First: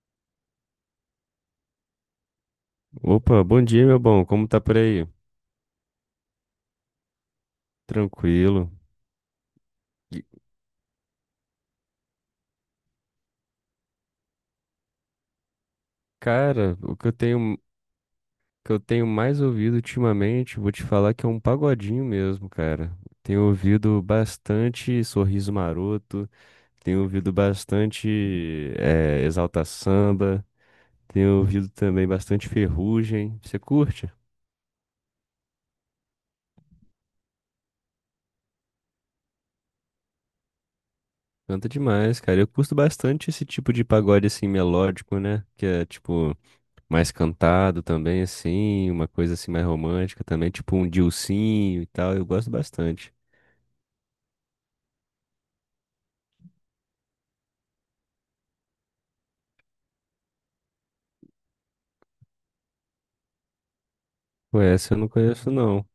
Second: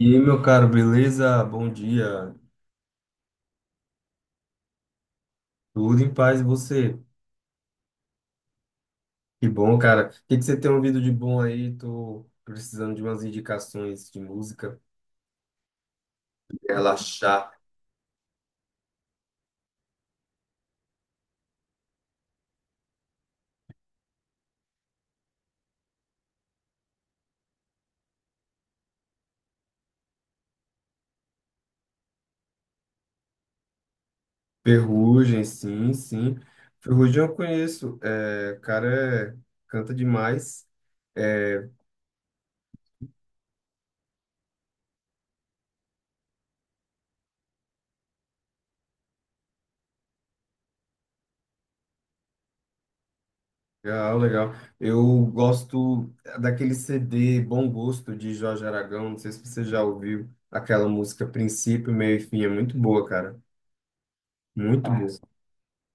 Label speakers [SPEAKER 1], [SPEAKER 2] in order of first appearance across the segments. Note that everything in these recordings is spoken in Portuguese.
[SPEAKER 1] E aí, meu caro, beleza? Bom dia.
[SPEAKER 2] Opa, bom dia, meu bom. Como tá por aí?
[SPEAKER 1] Tudo em paz e você?
[SPEAKER 2] Tranquilo.
[SPEAKER 1] Que bom, cara. O
[SPEAKER 2] E,
[SPEAKER 1] que que você tem ouvido de bom aí? Tô precisando de umas indicações de música.
[SPEAKER 2] Cara, o
[SPEAKER 1] Relaxar.
[SPEAKER 2] que eu tenho mais ouvido ultimamente, vou te falar que é um pagodinho mesmo, cara. Tenho ouvido bastante Sorriso Maroto, tenho ouvido bastante Exalta Samba, tenho ouvido também bastante Ferrugem. Você curte?
[SPEAKER 1] Ferrugem, sim, sim. Ferrugem eu conheço. É, o cara, canta demais. É,
[SPEAKER 2] Canta demais, cara. Eu curto bastante esse tipo de pagode assim melódico, né? Que é tipo mais cantado também, assim, uma coisa assim mais romântica também, tipo um Dilsinho e tal, eu gosto bastante.
[SPEAKER 1] legal, legal. Eu gosto daquele CD Bom Gosto de Jorge Aragão. Não sei se você já ouviu aquela música Princípio, Meio e Fim. É muito boa, cara.
[SPEAKER 2] Pô,
[SPEAKER 1] Muito
[SPEAKER 2] essa eu
[SPEAKER 1] boa.
[SPEAKER 2] não conheço não.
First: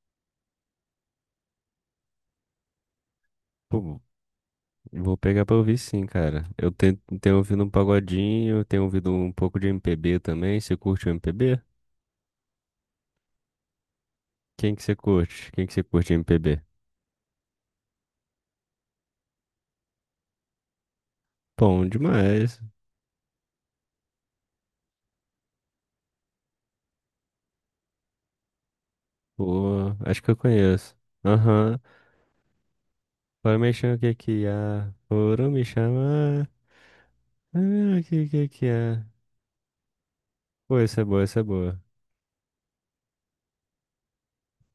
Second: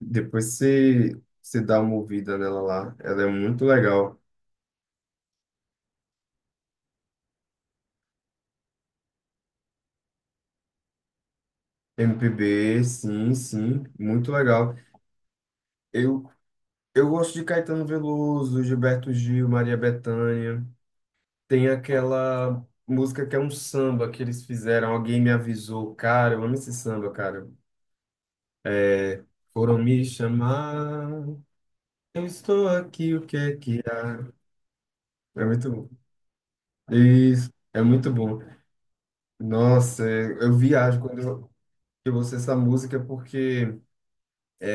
[SPEAKER 1] Depois você dá uma ouvida nela lá. Ela é muito
[SPEAKER 2] Pô,
[SPEAKER 1] legal.
[SPEAKER 2] vou pegar pra ouvir sim, cara. Tenho ouvido um pagodinho, eu tenho ouvido um pouco de MPB também. Você curte o MPB?
[SPEAKER 1] M P B sim, sim, muito
[SPEAKER 2] Quem
[SPEAKER 1] legal.
[SPEAKER 2] que você curte? Quem que você curte de
[SPEAKER 1] Eu,
[SPEAKER 2] MPB?
[SPEAKER 1] eu gosto de Caetano Veloso, Gilberto Gil, Maria Bethânia. Tem
[SPEAKER 2] Bom demais.
[SPEAKER 1] aquela música que é um samba que eles fizeram. Alguém me avisou. Cara, eu amo esse samba, cara. É, foram
[SPEAKER 2] Pô,
[SPEAKER 1] me
[SPEAKER 2] acho que eu conheço.
[SPEAKER 1] chamar,
[SPEAKER 2] Aham.
[SPEAKER 1] eu estou aqui, o que é
[SPEAKER 2] Foram me
[SPEAKER 1] que
[SPEAKER 2] chamar, o que
[SPEAKER 1] há?
[SPEAKER 2] que há?
[SPEAKER 1] É
[SPEAKER 2] Foram me
[SPEAKER 1] muito bom.
[SPEAKER 2] chamar.
[SPEAKER 1] Isso, é
[SPEAKER 2] Ah, o
[SPEAKER 1] muito
[SPEAKER 2] que
[SPEAKER 1] bom.
[SPEAKER 2] que que há?
[SPEAKER 1] Nossa, eu
[SPEAKER 2] Pô,
[SPEAKER 1] viajo
[SPEAKER 2] essa é
[SPEAKER 1] quando
[SPEAKER 2] boa, essa é
[SPEAKER 1] eu,
[SPEAKER 2] boa.
[SPEAKER 1] eu ouço essa música porque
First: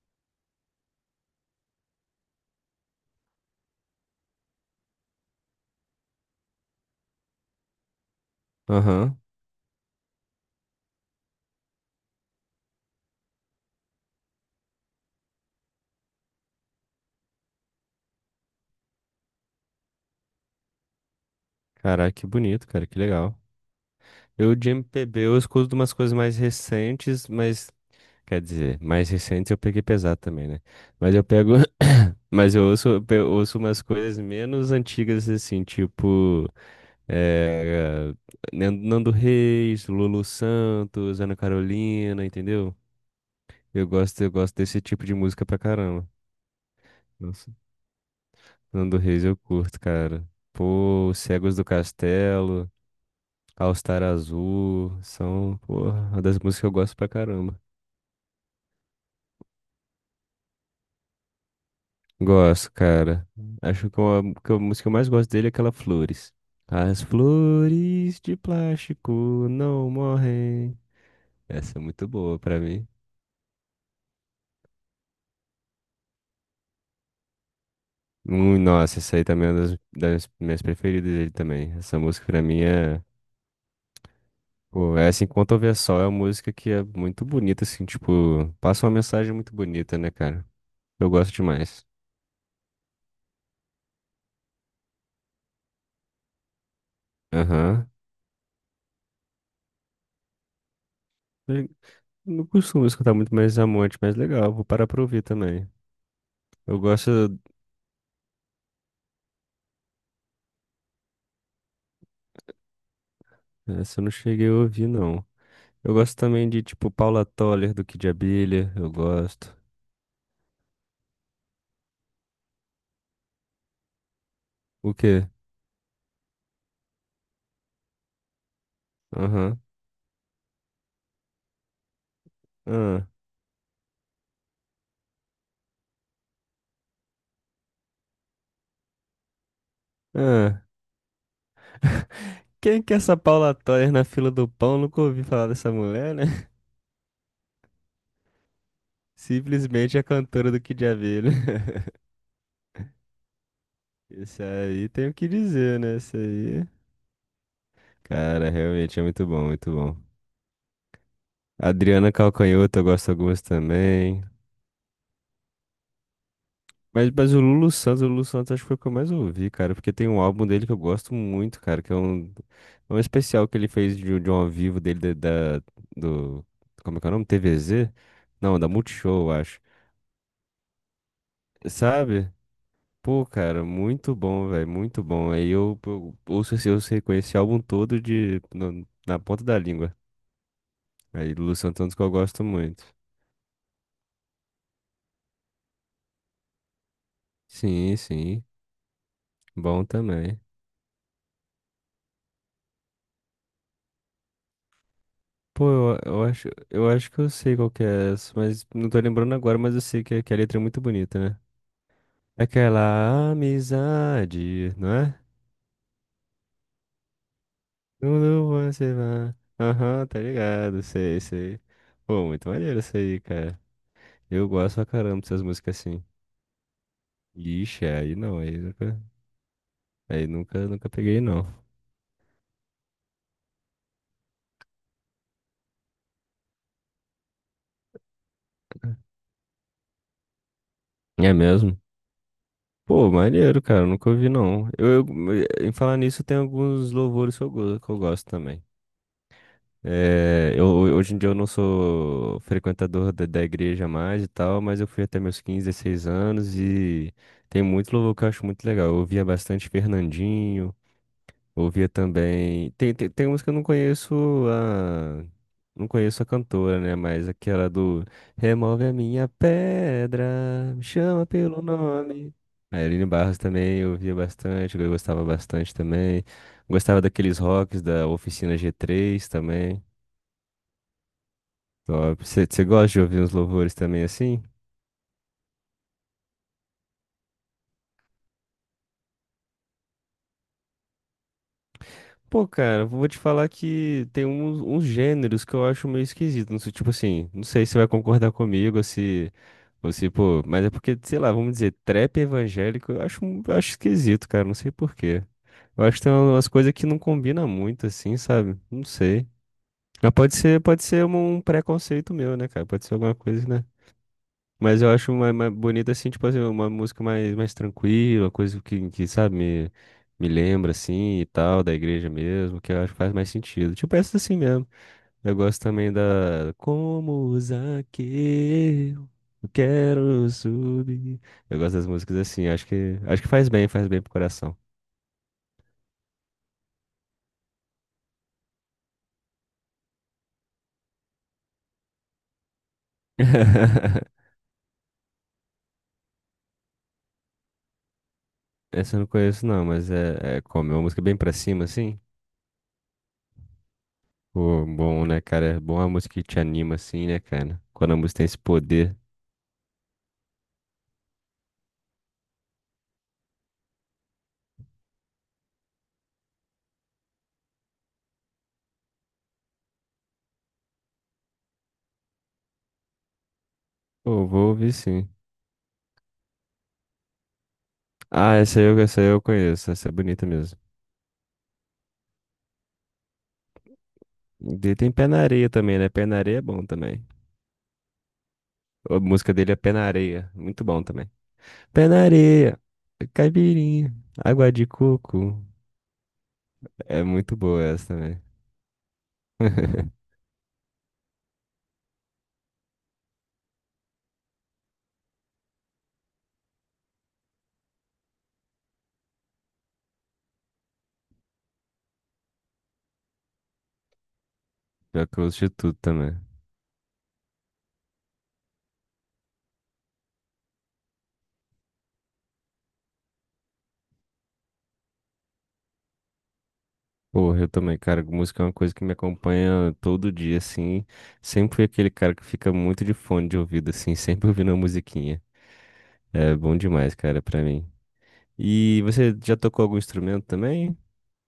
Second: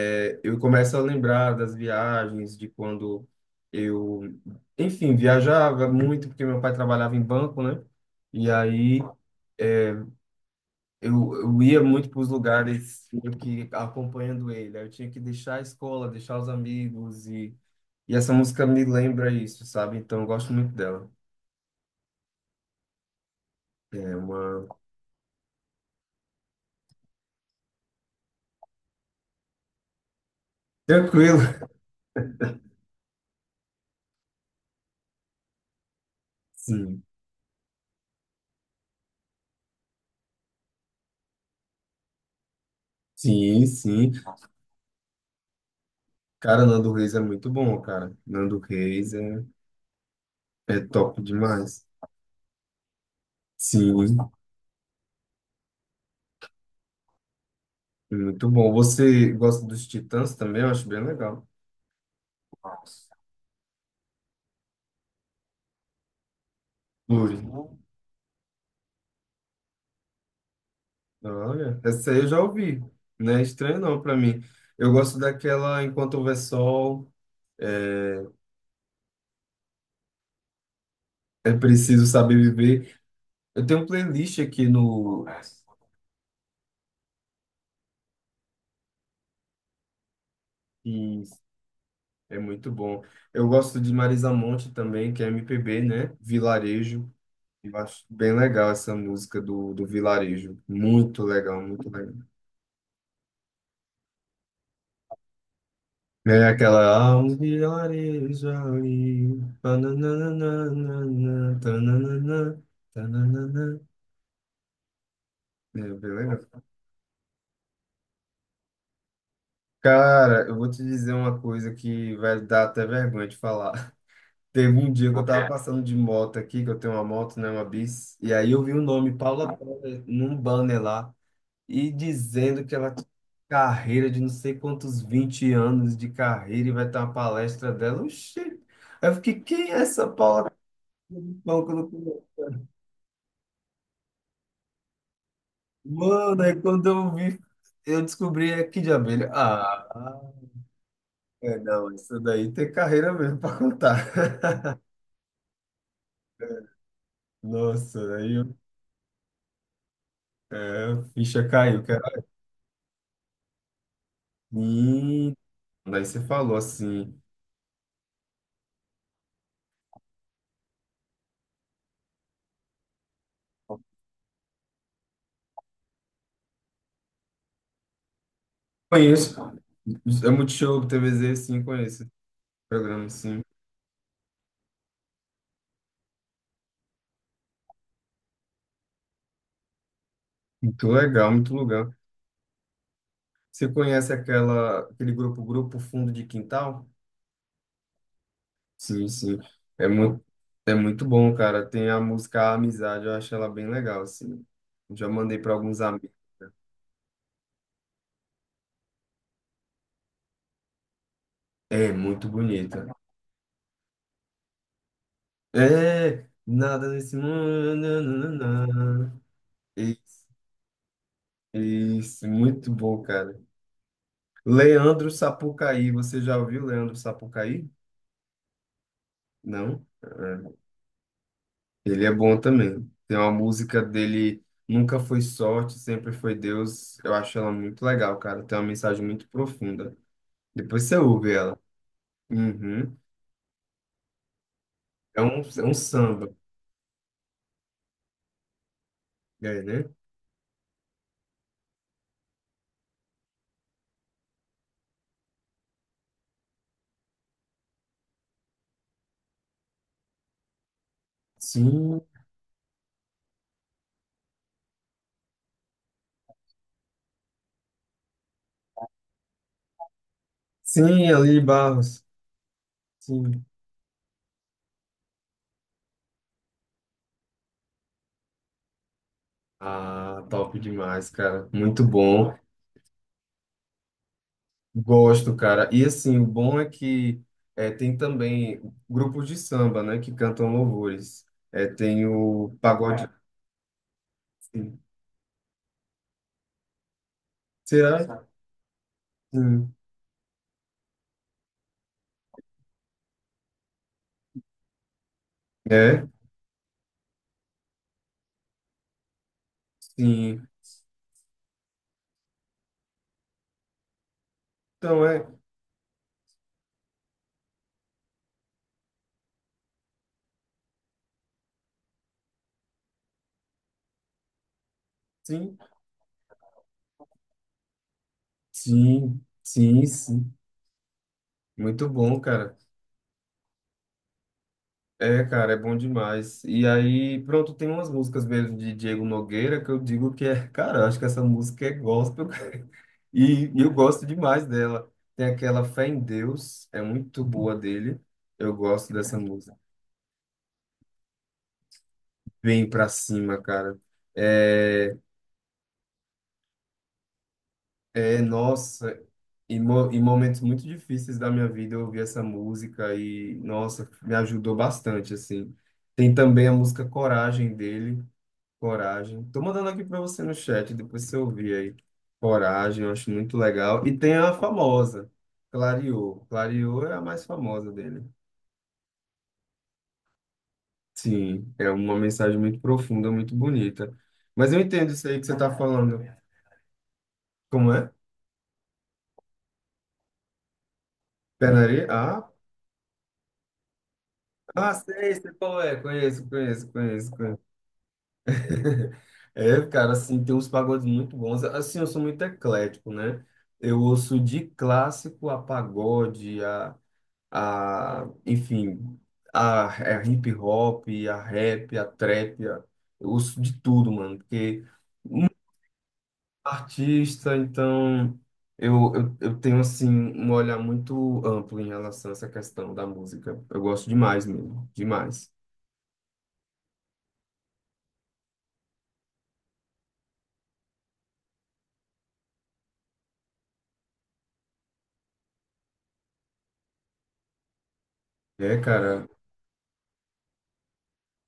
[SPEAKER 1] é, eu começo a lembrar das viagens, de quando eu, enfim, viajava muito, porque meu pai trabalhava em banco, né? E aí
[SPEAKER 2] Aham.
[SPEAKER 1] é, eu ia muito para os lugares meio que acompanhando ele. Aí eu tinha que deixar a escola, deixar os amigos, e essa música me lembra isso, sabe? Então eu gosto muito dela.
[SPEAKER 2] Caraca, que bonito, cara, que legal.
[SPEAKER 1] É
[SPEAKER 2] Eu
[SPEAKER 1] uma.
[SPEAKER 2] de MPB eu escuto umas coisas mais recentes, mas quer dizer, mais recentes eu peguei pesado também, né? Mas eu pego,
[SPEAKER 1] Tranquilo.
[SPEAKER 2] mas eu ouço, ouço umas coisas menos antigas assim, tipo
[SPEAKER 1] Sim.
[SPEAKER 2] eh, Nando Reis, Lulu Santos, Ana Carolina, entendeu?
[SPEAKER 1] Sim, sim.
[SPEAKER 2] Eu gosto desse tipo de música pra caramba.
[SPEAKER 1] Cara, Nando Reis é muito
[SPEAKER 2] Nossa,
[SPEAKER 1] bom, cara. Nando
[SPEAKER 2] Nando
[SPEAKER 1] Reis
[SPEAKER 2] Reis eu
[SPEAKER 1] é,
[SPEAKER 2] curto, cara.
[SPEAKER 1] é
[SPEAKER 2] Pô,
[SPEAKER 1] top
[SPEAKER 2] Cegos do
[SPEAKER 1] demais.
[SPEAKER 2] Castelo. All-Star
[SPEAKER 1] Sim.
[SPEAKER 2] Azul, são, porra, uma das músicas que eu gosto pra caramba.
[SPEAKER 1] Muito bom. Você gosta dos Titãs também? Eu acho bem legal.
[SPEAKER 2] Gosto, cara. Acho que que a música que eu mais gosto dele é aquela Flores. As
[SPEAKER 1] Ui.
[SPEAKER 2] flores de plástico não morrem. Essa
[SPEAKER 1] Olha,
[SPEAKER 2] é muito
[SPEAKER 1] essa aí eu já
[SPEAKER 2] boa pra
[SPEAKER 1] ouvi.
[SPEAKER 2] mim.
[SPEAKER 1] Não é estranho não para mim. Eu gosto daquela Enquanto Houver Sol,
[SPEAKER 2] Nossa, essa aí também é uma das minhas preferidas dele
[SPEAKER 1] É
[SPEAKER 2] também. Essa
[SPEAKER 1] Preciso
[SPEAKER 2] música
[SPEAKER 1] Saber
[SPEAKER 2] pra mim
[SPEAKER 1] Viver.
[SPEAKER 2] é.
[SPEAKER 1] Eu tenho um playlist aqui
[SPEAKER 2] Pô, essa
[SPEAKER 1] no
[SPEAKER 2] Enquanto Houver Sol é uma música que é muito bonita, assim, tipo, passa uma mensagem muito bonita, né, cara? Eu
[SPEAKER 1] que
[SPEAKER 2] gosto demais.
[SPEAKER 1] é muito bom. Eu gosto de Marisa Monte também, que é MPB, né? Vilarejo. Eu
[SPEAKER 2] Aham.
[SPEAKER 1] acho bem legal essa música do, do Vilarejo. Muito legal, muito legal.
[SPEAKER 2] Não costumo escutar muito mais Amonte, mas legal, vou parar pra ouvir também.
[SPEAKER 1] É
[SPEAKER 2] Eu gosto,
[SPEAKER 1] aquela.
[SPEAKER 2] essa eu não cheguei a ouvir, não. Eu
[SPEAKER 1] Meu,
[SPEAKER 2] gosto
[SPEAKER 1] beleza?
[SPEAKER 2] também de, tipo, Paula Toller, do Kid Abelha, eu gosto.
[SPEAKER 1] Cara, eu vou te dizer uma coisa que vai dar até vergonha de falar. Teve um
[SPEAKER 2] O
[SPEAKER 1] dia que eu, o
[SPEAKER 2] quê?
[SPEAKER 1] tava quê, passando de moto aqui, que eu tenho uma moto, né, uma bis, e aí eu vi o nome Paula
[SPEAKER 2] Aham,
[SPEAKER 1] Toller num banner lá e dizendo que ela
[SPEAKER 2] ah,
[SPEAKER 1] tinha carreira de não sei quantos 20 anos de carreira e vai ter uma palestra dela. Oxi! Aí eu fiquei, quem é essa Paula?
[SPEAKER 2] ah.
[SPEAKER 1] Toller?
[SPEAKER 2] Quem que é essa Paula Toller na fila do pão? Nunca ouvi falar dessa mulher, né?
[SPEAKER 1] Mano, aí quando eu vi, eu descobri aqui de abelha.
[SPEAKER 2] Simplesmente a
[SPEAKER 1] Ah,
[SPEAKER 2] cantora do Kid Abelha.
[SPEAKER 1] é, não, isso daí tem carreira mesmo pra contar.
[SPEAKER 2] Isso aí tem o que dizer, né? Isso aí...
[SPEAKER 1] Nossa,
[SPEAKER 2] Cara, realmente é muito bom, muito bom.
[SPEAKER 1] a ficha caiu,
[SPEAKER 2] Adriana
[SPEAKER 1] cara.
[SPEAKER 2] Calcanhoto, eu gosto de algumas também.
[SPEAKER 1] Hum, daí você falou
[SPEAKER 2] Mas,
[SPEAKER 1] assim.
[SPEAKER 2] mas o Lulu Santos acho que foi o que eu mais ouvi, cara, porque tem um álbum dele que eu gosto muito, cara, é um especial que ele fez de um ao vivo dele da- do, como é que é o nome? TVZ? Não, da Multishow, eu
[SPEAKER 1] Conheço.
[SPEAKER 2] acho.
[SPEAKER 1] É Multishow, TVZ, sim, conheço. Esse
[SPEAKER 2] Sabe?
[SPEAKER 1] programa,
[SPEAKER 2] Pô,
[SPEAKER 1] sim.
[SPEAKER 2] cara, muito bom, velho, muito bom. Eu ouço esse, eu sei conhecer esse álbum todo de, no- na ponta da língua.
[SPEAKER 1] Muito legal,
[SPEAKER 2] Aí
[SPEAKER 1] muito
[SPEAKER 2] Lulu Santos é um
[SPEAKER 1] legal.
[SPEAKER 2] dos que eu gosto muito.
[SPEAKER 1] Você conhece aquele grupo, Grupo Fundo de Quintal?
[SPEAKER 2] Sim,
[SPEAKER 1] Sim, sim.
[SPEAKER 2] bom
[SPEAKER 1] É muito,
[SPEAKER 2] também.
[SPEAKER 1] é muito bom, cara. Tem a música Amizade, eu acho ela bem legal, assim. Já mandei para
[SPEAKER 2] Pô,
[SPEAKER 1] alguns
[SPEAKER 2] eu,
[SPEAKER 1] amigos.
[SPEAKER 2] eu acho, eu acho que eu sei qual que é essa, mas não tô lembrando agora, mas eu sei que a letra é muito bonita, né?
[SPEAKER 1] É muito bonita.
[SPEAKER 2] Aquela amizade, não é?
[SPEAKER 1] É, nada nesse mundo.
[SPEAKER 2] Quando você
[SPEAKER 1] Nananana.
[SPEAKER 2] vai. Aham, tá
[SPEAKER 1] Isso,
[SPEAKER 2] ligado, sei, sei.
[SPEAKER 1] isso,
[SPEAKER 2] Pô, muito
[SPEAKER 1] muito
[SPEAKER 2] maneiro isso
[SPEAKER 1] bom,
[SPEAKER 2] aí,
[SPEAKER 1] cara.
[SPEAKER 2] cara. Eu gosto pra
[SPEAKER 1] Leandro
[SPEAKER 2] caramba dessas músicas
[SPEAKER 1] Sapucaí,
[SPEAKER 2] assim.
[SPEAKER 1] você já ouviu Leandro Sapucaí?
[SPEAKER 2] Ixi, aí não,
[SPEAKER 1] Não?
[SPEAKER 2] aí
[SPEAKER 1] É.
[SPEAKER 2] nunca, nunca peguei, não.
[SPEAKER 1] Ele é bom também. Tem uma música dele, Nunca Foi Sorte, Sempre Foi Deus. Eu acho ela muito legal, cara. Tem uma mensagem muito profunda. Depois você
[SPEAKER 2] É
[SPEAKER 1] ouve ela.
[SPEAKER 2] mesmo?
[SPEAKER 1] Uhum.
[SPEAKER 2] Pô, maneiro, cara, nunca ouvi, não.
[SPEAKER 1] É um,
[SPEAKER 2] Em falar nisso,
[SPEAKER 1] samba,
[SPEAKER 2] tem alguns louvores que eu, que eu gosto também.
[SPEAKER 1] é, né?
[SPEAKER 2] É, eu, hoje em dia eu não sou frequentador da igreja mais e tal, mas eu fui até meus 15, 16 anos e tem muito louvor que eu acho muito legal. Eu ouvia bastante Fernandinho, ouvia
[SPEAKER 1] Sim,
[SPEAKER 2] também. Tem uns que eu não conheço a. Não conheço a cantora, né? Mas aquela do Remove a minha pedra, me
[SPEAKER 1] sim,
[SPEAKER 2] chama
[SPEAKER 1] Ali
[SPEAKER 2] pelo
[SPEAKER 1] Barros.
[SPEAKER 2] nome. A Aline Barros
[SPEAKER 1] Sim.
[SPEAKER 2] também eu ouvia bastante, eu gostava bastante também. Gostava daqueles rocks da Oficina G3 também.
[SPEAKER 1] Ah, top demais, cara. Muito
[SPEAKER 2] Top.
[SPEAKER 1] bom.
[SPEAKER 2] Você gosta de ouvir uns louvores também assim?
[SPEAKER 1] Gosto, cara. E assim, o bom é que é, tem também grupos de samba, né, que cantam louvores. É, tem
[SPEAKER 2] Pô,
[SPEAKER 1] o
[SPEAKER 2] cara, vou
[SPEAKER 1] pagode.
[SPEAKER 2] te falar que tem uns,
[SPEAKER 1] Sim.
[SPEAKER 2] uns gêneros que eu acho meio esquisito. Não sei, tipo assim, não sei se você vai
[SPEAKER 1] Será?
[SPEAKER 2] concordar comigo,
[SPEAKER 1] Sim.
[SPEAKER 2] ou se, pô, mas é porque, sei lá, vamos dizer, trap evangélico, eu acho, eu acho esquisito, cara, não sei por quê. Eu acho que
[SPEAKER 1] É?
[SPEAKER 2] tem umas coisas que não combinam muito, assim, sabe? Não sei. Mas
[SPEAKER 1] Sim.
[SPEAKER 2] pode ser um preconceito meu, né, cara? Pode ser alguma coisa, né? Mas eu
[SPEAKER 1] Então
[SPEAKER 2] acho
[SPEAKER 1] é.
[SPEAKER 2] mais bonita, assim, tipo assim, uma música mais tranquila, coisa que, sabe, me lembra, assim, e tal, da igreja mesmo, que eu acho que faz mais sentido. Tipo essa assim mesmo. Eu
[SPEAKER 1] Sim.
[SPEAKER 2] gosto também da Como Zaqueu,
[SPEAKER 1] Sim.
[SPEAKER 2] eu
[SPEAKER 1] Sim,
[SPEAKER 2] quero
[SPEAKER 1] sim.
[SPEAKER 2] subir. Eu gosto das
[SPEAKER 1] Muito
[SPEAKER 2] músicas
[SPEAKER 1] bom,
[SPEAKER 2] assim,
[SPEAKER 1] cara.
[SPEAKER 2] acho que faz bem pro coração.
[SPEAKER 1] É, cara, é bom demais. E aí, pronto, tem umas músicas mesmo de Diego Nogueira que eu digo que é, cara, eu acho que essa música é gospel, cara. E eu gosto demais dela. Tem aquela Fé em Deus, é muito boa dele. Eu gosto
[SPEAKER 2] Essa eu não
[SPEAKER 1] dessa
[SPEAKER 2] conheço
[SPEAKER 1] música.
[SPEAKER 2] não, mas é, é como, é uma música bem pra cima, assim.
[SPEAKER 1] Vem pra cima, cara.
[SPEAKER 2] Pô,
[SPEAKER 1] É,
[SPEAKER 2] bom, né, cara? É bom a música que te anima, assim, né, cara? Quando a música
[SPEAKER 1] é
[SPEAKER 2] tem esse poder.
[SPEAKER 1] nossa, em momentos muito difíceis da minha vida eu ouvi essa música e, nossa, me ajudou bastante, assim. Tem também a música Coragem dele. Coragem. Tô mandando aqui para você no chat, depois você ouvir aí. Coragem, eu acho muito legal. E tem
[SPEAKER 2] Pô,
[SPEAKER 1] a
[SPEAKER 2] vou ouvir sim.
[SPEAKER 1] famosa, Clareou. Clareou é a mais famosa dele.
[SPEAKER 2] Ah, essa eu conheço, essa é bonita mesmo.
[SPEAKER 1] Sim, é uma mensagem muito profunda, muito bonita. Mas eu
[SPEAKER 2] Ele tem
[SPEAKER 1] entendo
[SPEAKER 2] Pé
[SPEAKER 1] isso aí
[SPEAKER 2] na
[SPEAKER 1] que você
[SPEAKER 2] Areia
[SPEAKER 1] tá
[SPEAKER 2] também, né?
[SPEAKER 1] falando.
[SPEAKER 2] Pé na Areia é bom também.
[SPEAKER 1] Como é?
[SPEAKER 2] A música dele é Pé na Areia, muito bom também.
[SPEAKER 1] Pé na areia?
[SPEAKER 2] Pé na
[SPEAKER 1] Ah,
[SPEAKER 2] Areia, caipirinha, água de
[SPEAKER 1] sei
[SPEAKER 2] coco.
[SPEAKER 1] qual é. Conheço, conheço,
[SPEAKER 2] É
[SPEAKER 1] conheço,
[SPEAKER 2] muito
[SPEAKER 1] conheço.
[SPEAKER 2] boa essa também.
[SPEAKER 1] É, cara, assim, tem uns pagodes muito bons. Assim, eu sou muito eclético, né? Eu ouço de clássico a pagode, enfim, a hip hop, a rap, a trap, eu ouço de tudo, mano, porque
[SPEAKER 2] Pior que eu
[SPEAKER 1] muito
[SPEAKER 2] ouço de tudo também.
[SPEAKER 1] artista, então eu tenho, assim, um olhar muito amplo em relação a essa questão da música. Eu gosto demais mesmo, demais.
[SPEAKER 2] Porra, eu também, cara, música é uma coisa que me acompanha todo dia, assim. Sempre fui aquele cara que fica muito de fone de ouvido, assim, sempre ouvindo uma musiquinha. É bom demais, cara, pra mim.
[SPEAKER 1] É,
[SPEAKER 2] E
[SPEAKER 1] cara,
[SPEAKER 2] você já tocou algum instrumento também?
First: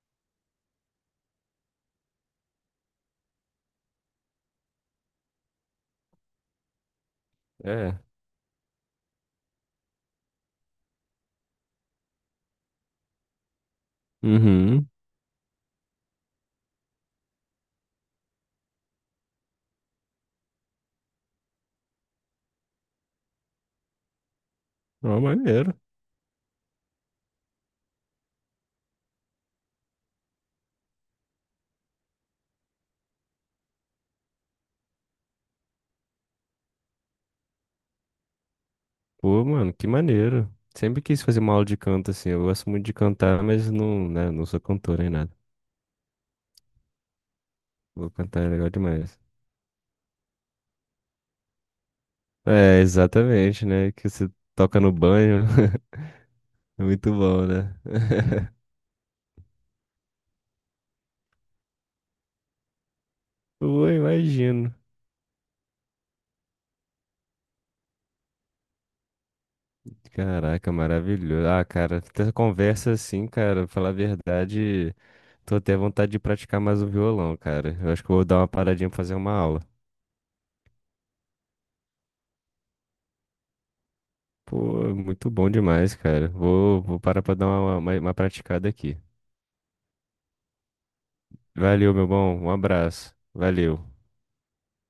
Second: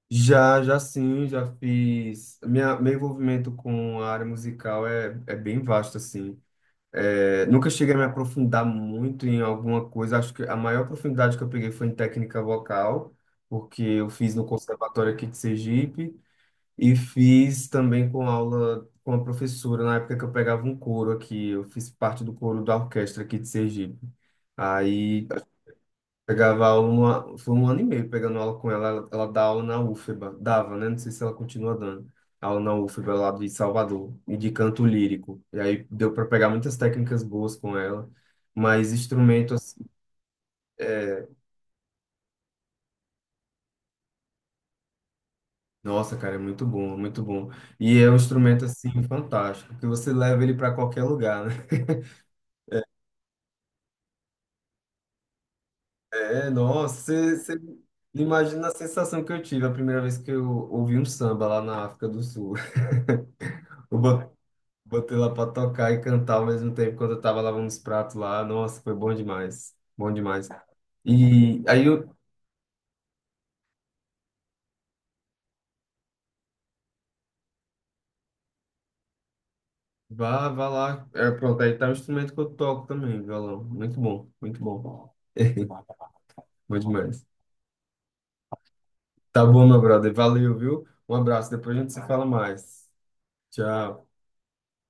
[SPEAKER 1] já, já sim, já fiz. Meu envolvimento com a área musical é bem vasto, assim. É, nunca cheguei a
[SPEAKER 2] É.
[SPEAKER 1] me aprofundar muito em alguma coisa. Acho que a maior profundidade que eu peguei foi em técnica vocal, porque eu fiz no
[SPEAKER 2] Uhum.
[SPEAKER 1] conservatório aqui de Sergipe e fiz também com aula com a professora na época que eu pegava um coro aqui. Eu fiz parte do coro da orquestra aqui de Sergipe.
[SPEAKER 2] Ó,
[SPEAKER 1] Aí
[SPEAKER 2] maneiro.
[SPEAKER 1] pegava aula, foi um ano e meio pegando aula com ela. Ela dá aula na UFBA, dava, né? Não sei se ela continua dando. Aula na UFBA lá de Salvador, e de canto lírico. E aí deu para pegar muitas técnicas boas com ela, mas
[SPEAKER 2] Pô,
[SPEAKER 1] instrumento,
[SPEAKER 2] mano,
[SPEAKER 1] assim,
[SPEAKER 2] que maneiro. Sempre quis
[SPEAKER 1] é,
[SPEAKER 2] fazer uma aula de canto, assim. Eu gosto muito de cantar, mas não, né, não sou cantor nem nada.
[SPEAKER 1] nossa, cara, é muito bom, é muito bom. E é
[SPEAKER 2] Vou
[SPEAKER 1] um
[SPEAKER 2] cantar é
[SPEAKER 1] instrumento,
[SPEAKER 2] legal
[SPEAKER 1] assim,
[SPEAKER 2] demais.
[SPEAKER 1] fantástico, que você leva ele para qualquer lugar, né?
[SPEAKER 2] É, exatamente, né? Que você toca no banho.
[SPEAKER 1] É,
[SPEAKER 2] É
[SPEAKER 1] nossa,
[SPEAKER 2] muito
[SPEAKER 1] você,
[SPEAKER 2] bom,
[SPEAKER 1] você
[SPEAKER 2] né?
[SPEAKER 1] imagina a sensação que eu tive a primeira vez que eu ouvi um samba lá na África do Sul.
[SPEAKER 2] Pô,
[SPEAKER 1] Eu
[SPEAKER 2] imagino.
[SPEAKER 1] botei lá pra tocar e cantar ao mesmo tempo quando eu tava lavando os pratos lá. Nossa, foi bom demais. Bom demais.
[SPEAKER 2] Caraca, maravilhoso.
[SPEAKER 1] E
[SPEAKER 2] Ah,
[SPEAKER 1] aí
[SPEAKER 2] cara,
[SPEAKER 1] eu.
[SPEAKER 2] essa conversa assim, cara, pra falar a verdade, tô até à vontade de praticar mais o violão, cara. Eu acho que eu vou dar uma paradinha pra fazer uma aula.
[SPEAKER 1] Vá, vá lá. É, pronto, aí tá o instrumento que eu toco também, violão. Muito bom, muito
[SPEAKER 2] Pô,
[SPEAKER 1] bom.
[SPEAKER 2] muito bom demais, cara.
[SPEAKER 1] Bom
[SPEAKER 2] Vou parar
[SPEAKER 1] demais.
[SPEAKER 2] pra dar uma, uma praticada aqui.
[SPEAKER 1] Tá bom, meu brother. Valeu, viu? Um abraço. Depois a
[SPEAKER 2] Valeu,
[SPEAKER 1] gente se
[SPEAKER 2] meu
[SPEAKER 1] fala
[SPEAKER 2] bom. Um
[SPEAKER 1] mais.
[SPEAKER 2] abraço. Valeu.
[SPEAKER 1] Tchau.